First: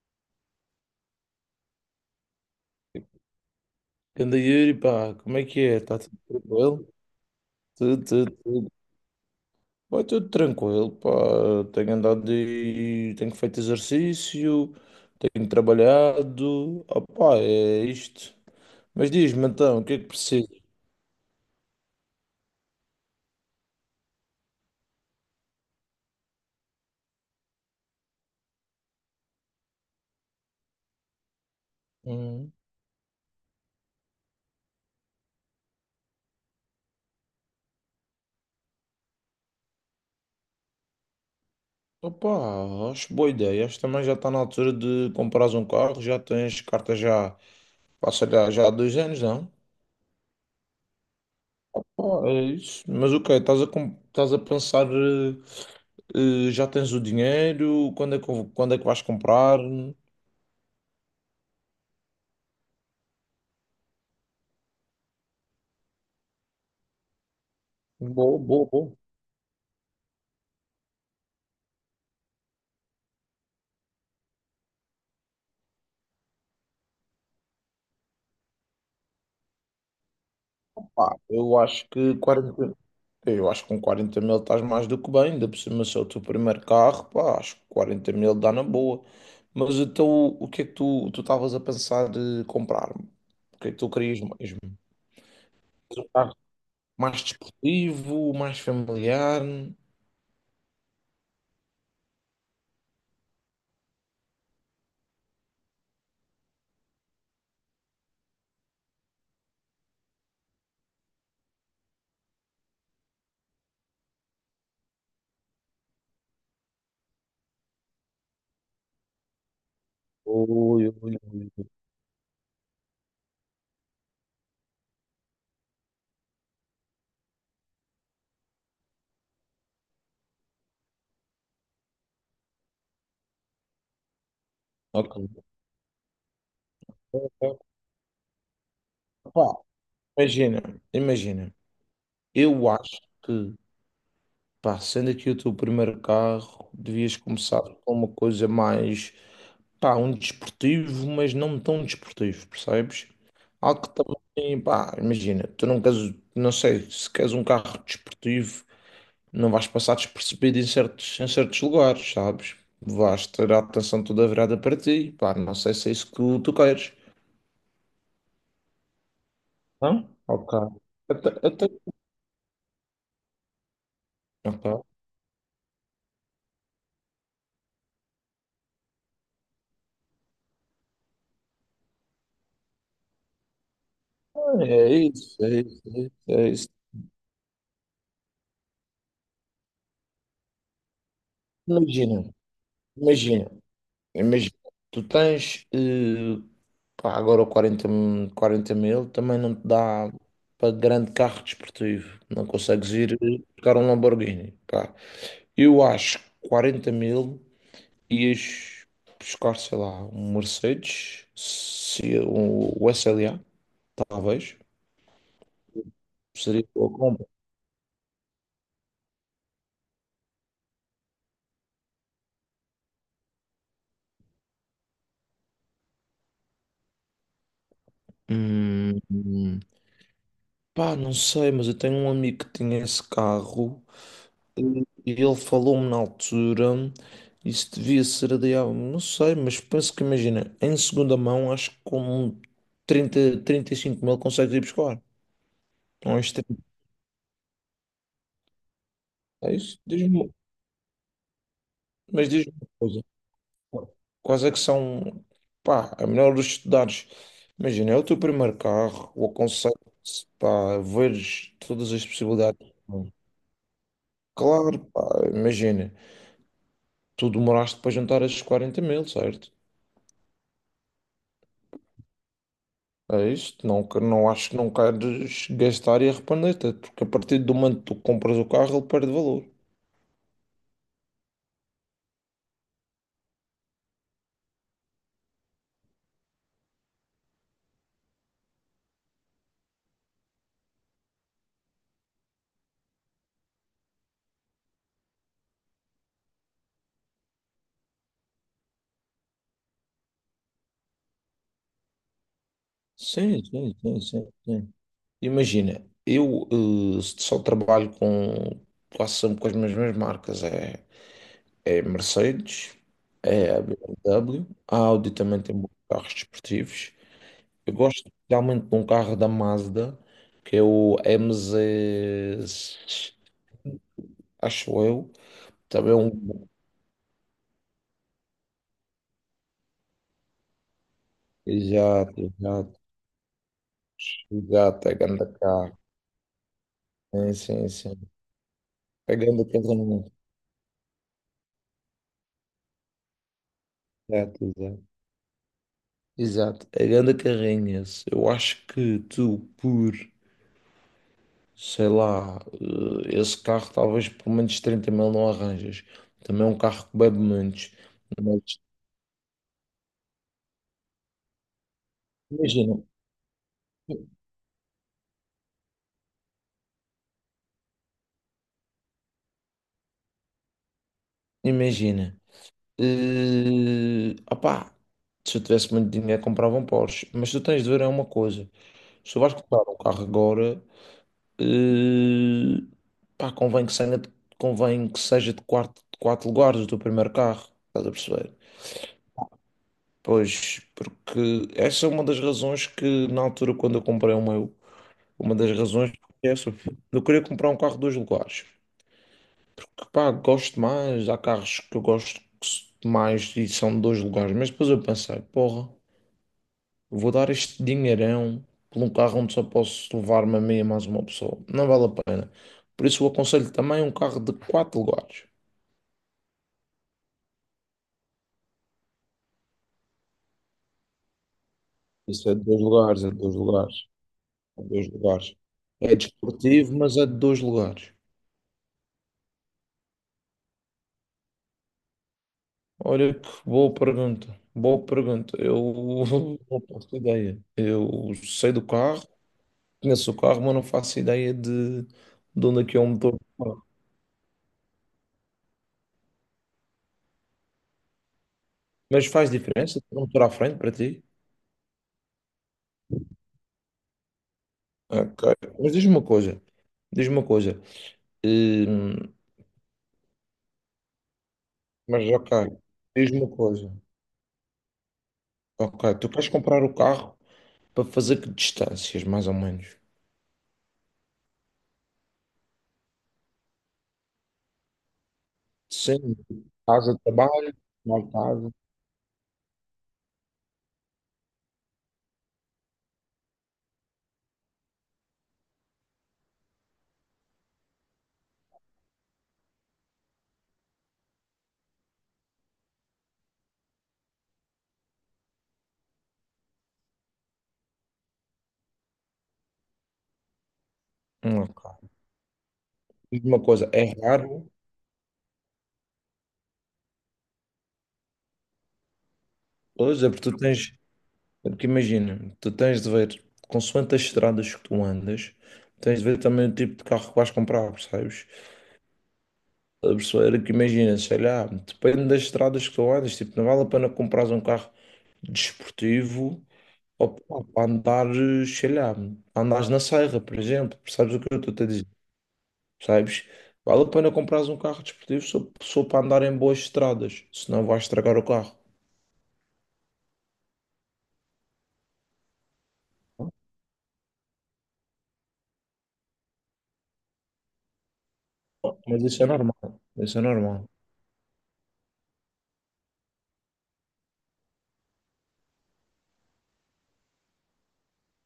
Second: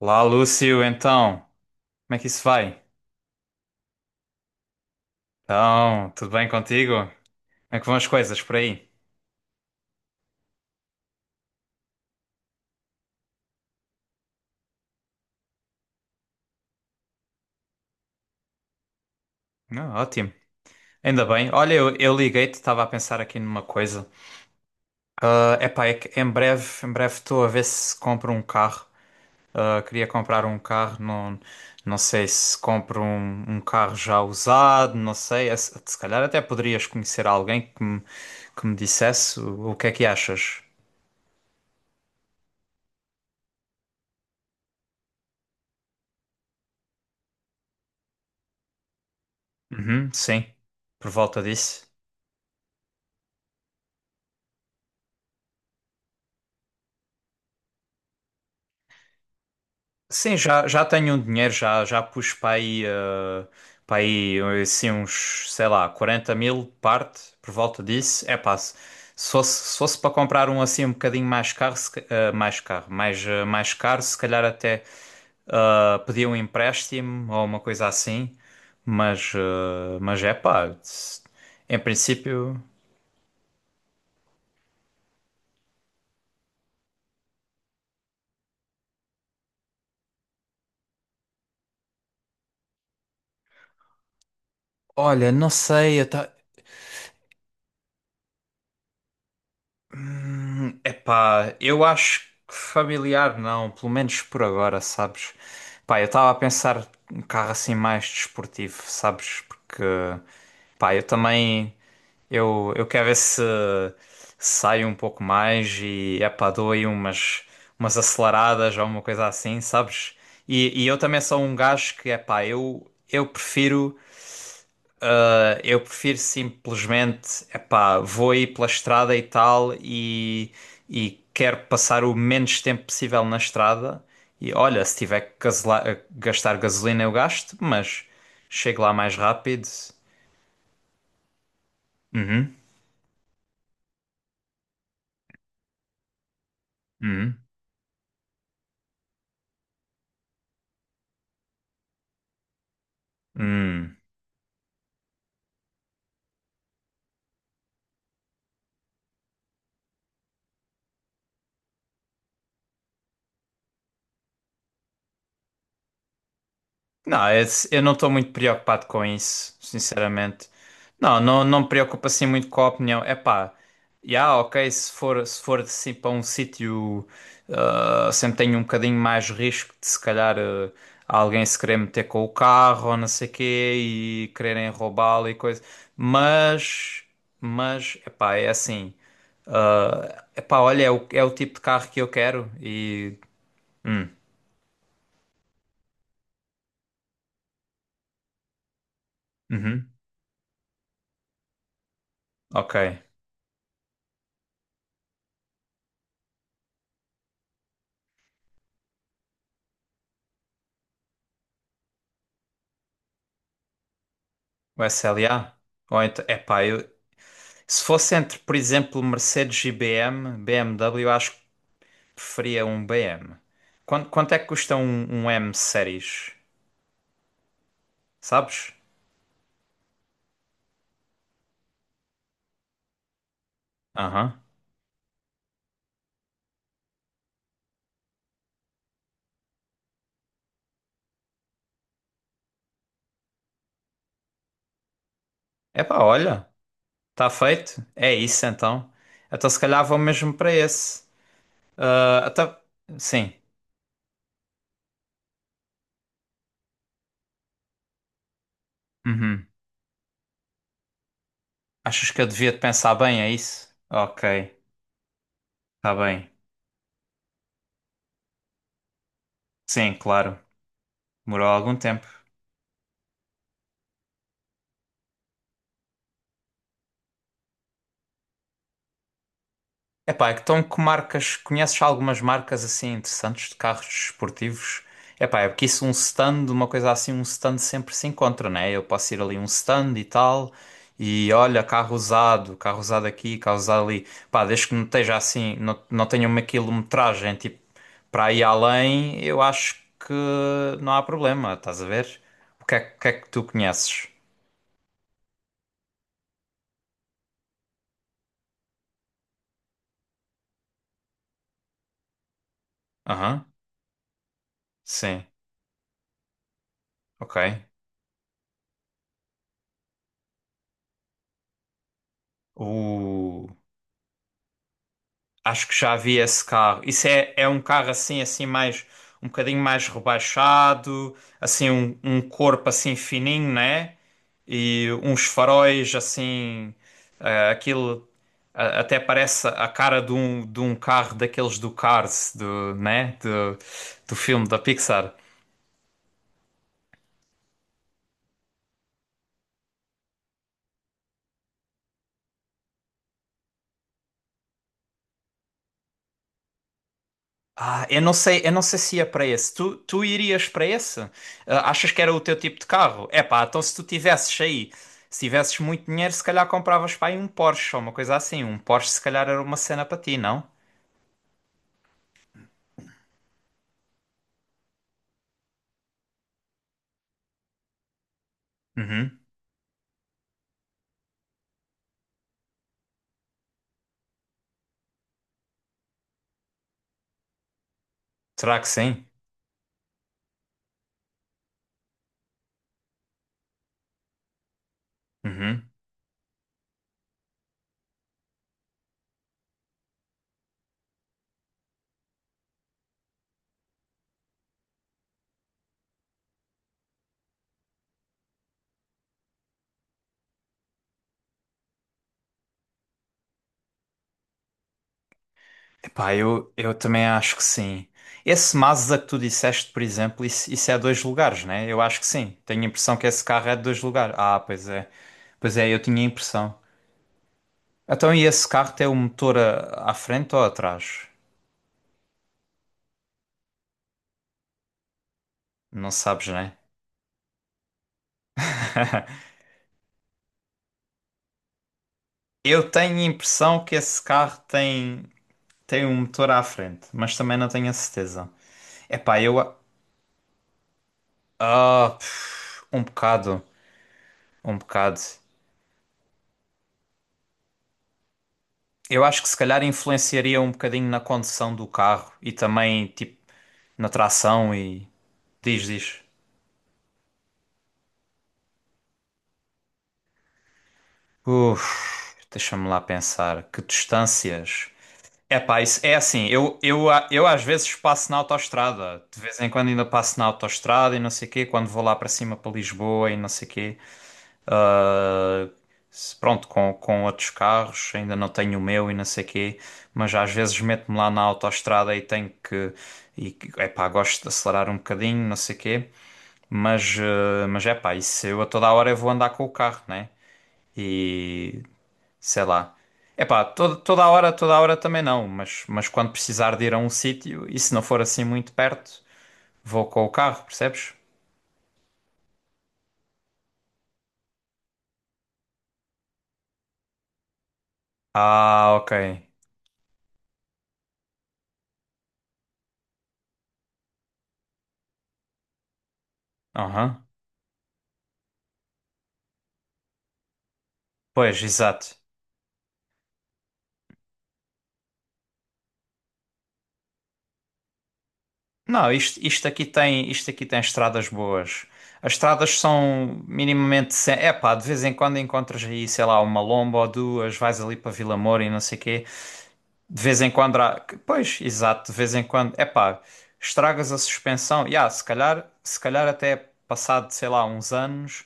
Lá, Lúcio, então, como é que isso vai? Ganda Yuri, pá, como é que é? Está Então, tudo tudo bem tranquilo? contigo? Como é que vão Tudo, as tudo, coisas por tudo. aí? Vai tudo tranquilo, pá. Tenho andado e tenho feito exercício, tenho trabalhado. Opá, é isto. Mas diz-me então, o que é Ah, que ótimo, precisas? ainda bem. Olha, eu liguei-te, estava a pensar aqui numa coisa. Ah, epá, é que em breve estou a ver se compro um carro. Ah, queria comprar um carro, não sei Hum. se compro um carro já usado, não sei. É. Se se calhar até poderias conhecer alguém que que me dissesse o que é que achas. Opá, acho boa ideia. Acho que também já está na altura de comprares um carro. Já tens carta já, pá, sei lá, já há 2 anos, não? Uhum, sim, por volta disso. Ah, é isso. Mas o quê? Estás a pensar, já tens o dinheiro? Quando é que vais comprar? Sim, já tenho um dinheiro, já pus para aí, para aí assim, uns, sei lá, 40 mil parte por volta disso. É Boa, pá, boa, se boa. se fosse, se fosse para comprar um assim um bocadinho mais caro, se ca- eh, mais caro, mais caro, se calhar até pedir um empréstimo ou uma coisa assim. Mas, mas é pá, Pá, se- eu em acho que princípio, 40. Eu acho que com 40.000 estás mais do que bem, ainda por cima se é o teu primeiro carro, pá, acho que 40.000 dá na boa. Mas então o que é que tu estavas a pensar de comprar? O que é que tu querias mesmo? olha, não sei, eu Um ta-. carro mais desportivo, mais familiar? Epá, eu acho que familiar não, pelo menos por agora, sabes? Pá, eu estava a pensar um carro assim mais desportivo, sabes? Porque, pá, eu também, eu quero ver se saio um pouco mais e, epá, dou aí umas, umas aceleradas ou uma coisa assim, sabes? E Ui, eu ui, também sou ui. um gajo que, epá, eu prefiro. Eu prefiro simplesmente, epá, vou aí pela estrada e tal e quero passar o menos tempo possível na estrada. E olha, se Ok. tiver que gastar gasolina eu gasto, mas chego lá mais Pá, rápido. imagina, imagina. Uhum, Eu acho que, pá, sendo aqui o teu primeiro carro, devias uhum, começar com uma coisa mais, pá, um desportivo, mas não tão desportivo, percebes? Algo que uhum. também, pá, imagina, tu não queres, não sei, se queres um carro desportivo, não vais passar despercebido em certos lugares, sabes? Vais ter a atenção toda virada para ti, pá, não sei se é isso que tu queres. Não, esse- eu não estou muito preocupado com isso, Não? sinceramente. Ok. Não, Até, não, não me até, preocupa assim muito com a opinião. É pá, já, ok, ok. se for assim para um sítio, ah, sempre tenho um bocadinho mais risco de se calhar ah, alguém se querer meter com o carro ou não sei quê e quererem É roubá-lo e isso, é coisa. isso, é isso, é isso. Mas, mas, é pá, é assim. É epá, olha, é é o tipo de carro que eu Imagina, quero e. imagina, Hum, imagina. Tu tens, pá, agora o 40 mil também não te uhum, dá para grande carro desportivo. Não ok. consegues ir buscar um Lamborghini, pá. Eu acho que 40 mil ias buscar, sei lá, um Mercedes, se, um, o S L A talvez. O SLA? Ou então, epá, Seria eu, boa compra. se fosse entre, por exemplo, Mercedes e BM, BMW, eu acho que preferia um BM. Quanto é que custa um M Series? Sabes? Hum, hum. Pá, não sei, mas eu tenho um amigo que tinha esse carro. Aham. E ele falou-me na altura, isso devia ser adiado, não sei, mas penso que imagina, em segunda mão, acho que com um trinta, 35.000 consegues ir buscar. Epá, Não é olha, extremo. está feito. É isso então. Então É se isso? calhar vou Diz-me, mesmo para esse. Ah, mas diz-me até, uma coisa. sim. Quais é que são, pá, a melhor dos estudares? Imagina, é o teu primeiro carro, o Uhum. aconselho, pá, veres todas as Achas que eu devia de possibilidades. pensar bem, é isso? Ok, Claro, pá, imagina, está bem. tu demoraste para juntar esses 40.000, certo? Sim, claro. Demorou algum tempo. É isto, não, não acho que não queres gastar e arrepender-te, é porque a partir do momento que tu compras o carro, ele perde valor. Epá, então que marcas, conheces algumas marcas assim interessantes de carros desportivos? Epá, é porque isso um stand, uma coisa assim, um stand sempre se encontra, né? Eu posso ir ali um stand e tal, e olha, carro usado aqui, carro usado ali. Pá, desde que não esteja assim, não tenha uma quilometragem, tipo, para ir além, eu acho que não há problema, estás a ver? O que é que tu Sim, sim, sim, conheces? sim, sim. Imagina, eu só trabalho com quase sempre com as mesmas marcas, é Mercedes, Aham, é a BMW, a Audi sim, também tem bons carros desportivos. ok. Eu gosto especialmente de um carro da Mazda, que é o MZ, acho eu, Acho que também já é vi esse um... carro. É um carro assim, assim mais um bocadinho mais rebaixado, assim um Exato, corpo exato. assim fininho, né? Exato, E uns pegando a carro. faróis assim, Sim, sim, aquilo sim. a- até Pegando o parece a cara de carrinho. De um carro daqueles do Cars, do, né? Do, do Exato, filme da exato. Pixar. Exato, pegando a carrinha. Eu acho que tu, sei lá, esse carro talvez por menos 30 mil não arranjas. Também é um carro que bebe menos. Ah, eu Mas não sei se ia para esse. Tu irias para esse? Ah, achas que era o teu tipo de imagina, carro? É pá, então se tu tivesses aí, se tivesses muito dinheiro, se calhar compravas para aí um Porsche ou uma coisa assim. Um Porsche se calhar era uma cena para ti, não? imagina. Opá, se eu tivesse muito dinheiro comprava um Porsche. Mas tu tens de ver é uma coisa. Se Uhum. tu vais comprar um carro agora, Eh, pá, convém que seja de quatro lugares do primeiro carro, estás a perceber? Será que sim? Pois, porque essa é uma das razões que, na altura, quando eu comprei o meu, uma das Uhum. razões é essa. Eu queria comprar um carro de dois lugares, porque, pá, gosto mais, há carros que eu gosto mais e são de dois lugares, mas depois eu pensei, porra. Vou dar este dinheirão por um carro onde só posso levar-me a mim e mais uma pessoa. Não vale a pena. Por isso, eu aconselho também um carro de quatro lugares. Epá, eu também acho que sim. Esse Mazda que tu disseste, por exemplo, isso é dois lugares, né? Eu acho que Isso é sim. de dois Tenho a impressão lugares, que é de esse dois carro é de lugares, dois lugares. Ah, é pois de é. dois lugares. Pois é, eu É tinha a impressão. desportivo, mas é de dois lugares. Então, e esse carro tem o motor a- à frente ou atrás? Olha que boa pergunta. Boa pergunta. Eu Não sabes, né? não faço ideia. Eu sei do carro, conheço o carro, mas não faço ideia de onde é Eu que é o tenho a motor do impressão carro. que esse carro tem um motor à frente, mas também não tenho a certeza. Mas Epá, faz eu. a-. diferença ter um motor à frente para ti? Ah, pff, um bocado, um bocado. Ok. Mas diz-me uma coisa. Diz-me uma coisa. Hum, Eu acho que se calhar influenciaria um bocadinho na condução do mas carro e ok. também, tipo, Diz-me uma coisa. na tração e. Diz, Ok. diz. Tu queres comprar o carro para fazer que distâncias, mais ou menos? Uf, deixa-me lá pensar. Que distâncias. É, pá, isso é Sim. assim, Casa, eu às trabalho, vezes passo mal na casa. autoestrada, de vez em quando ainda passo na autoestrada e não sei quê, quando vou lá para cima para Lisboa e não sei quê, ah, se- pronto, com outros carros, ainda não tenho o meu e não sei quê, mas às vezes meto-me lá na autoestrada e tenho que, e, é pá, gosto de acelerar um bocadinho, não sei quê, mas, ah, mas é pá, isso eu a toda hora eu vou andar com o carro, né? Ok. Sei lá. Diz-me uma Epá, coisa. É raro toda a hora também não, mas quando precisar de ir a um sítio, e se não for assim muito perto, vou com hoje, o é porque tu carro, tens. percebes? É porque imagina, tu tens de ver, consoante as estradas que tu andas, tens de ver também o tipo de carro que vais comprar, percebes? Ah, ok. A pessoa era que imagina, sei lá, depende das estradas que tu andas, tipo, não vale a pena comprares um carro desportivo, Aham. ou pá, para andar, sei lá, andares na serra, por exemplo, percebes o que eu Pois, estou a dizer? exato. Percebes? Vale a pena comprares um carro desportivo só, só para andar em boas estradas, senão vais estragar o carro. Não, isto aqui tem estradas boas. As estradas são minimamente sem... Epá, de vez em quando encontras aí, sei lá, uma lomba ou duas, vais ali para Vila Moura e não sei Mas quê. isso é normal, De isso vez é em quando normal. há... Pois, exato, de vez em quando. Epá, estragas a suspensão. Ya, se calhar até passado, sei lá, uns anos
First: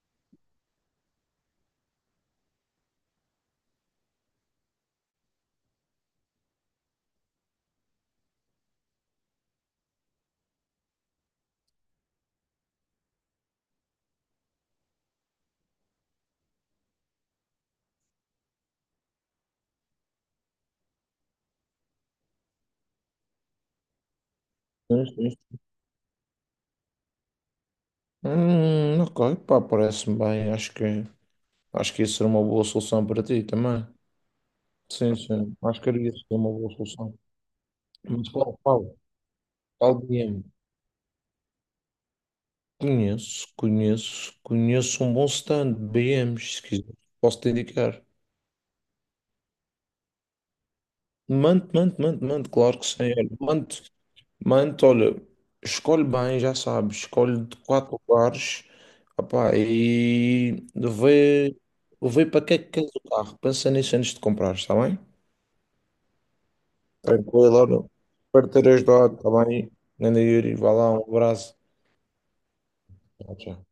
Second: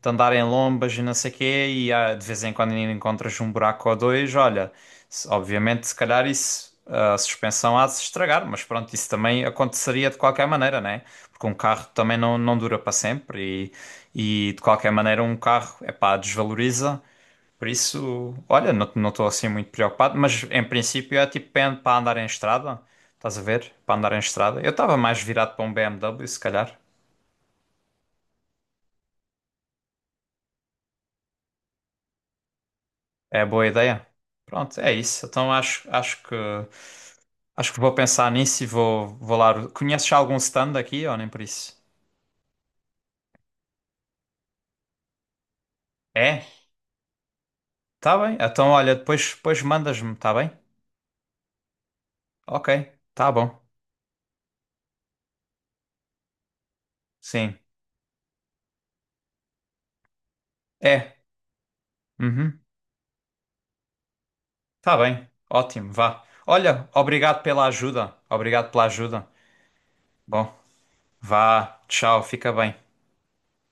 de andar em lombas e não sei quê, e ah, de vez em quando ainda encontras um buraco ou dois, olha, se- obviamente se calhar isso, a suspensão há de se estragar, mas pronto, isso também aconteceria de qualquer maneira, né? Porque um carro também não dura para sempre e de qualquer maneira um carro, epá, desvaloriza. Por isso, olha, não estou assim muito preocupado, mas em princípio é tipo para andar em estrada, estás a ver? Para andar em estrada. Eu estava Sim, mais sim. virado para um BMW, se calhar. Ok, pá, parece-me bem. Acho que isso era uma boa solução para ti É boa também. ideia. Pronto, é Sim, isso. Então sim, acho acho, que era acho isso, que uma boa solução. acho que vou Mas pensar qual, nisso e qual, vou, vou lá. qual Conheces já algum DM? stand aqui ou nem por isso? Conheço um bom stand, É? BMs, se quiser, posso te indicar. Tá bem. Então olha, depois mandas-me, tá bem? Ok, Claro que sim. Olha, tá bom. Olha, escolhe bem, já sabes, escolhe de Sim. quatro lugares, opá, e É. vê para que é Uhum. que queres o carro, pensa nisso antes de comprar, está Tá bem? bem. Ótimo, vá. Olha, obrigado Tranquilo, pela olha, ajuda. espero ter Obrigado pela ajudado, ajuda. está bem? Grande Bom. Yuri, vá lá, um abraço. Vá, tchau, fica bem. Tchau, tchau.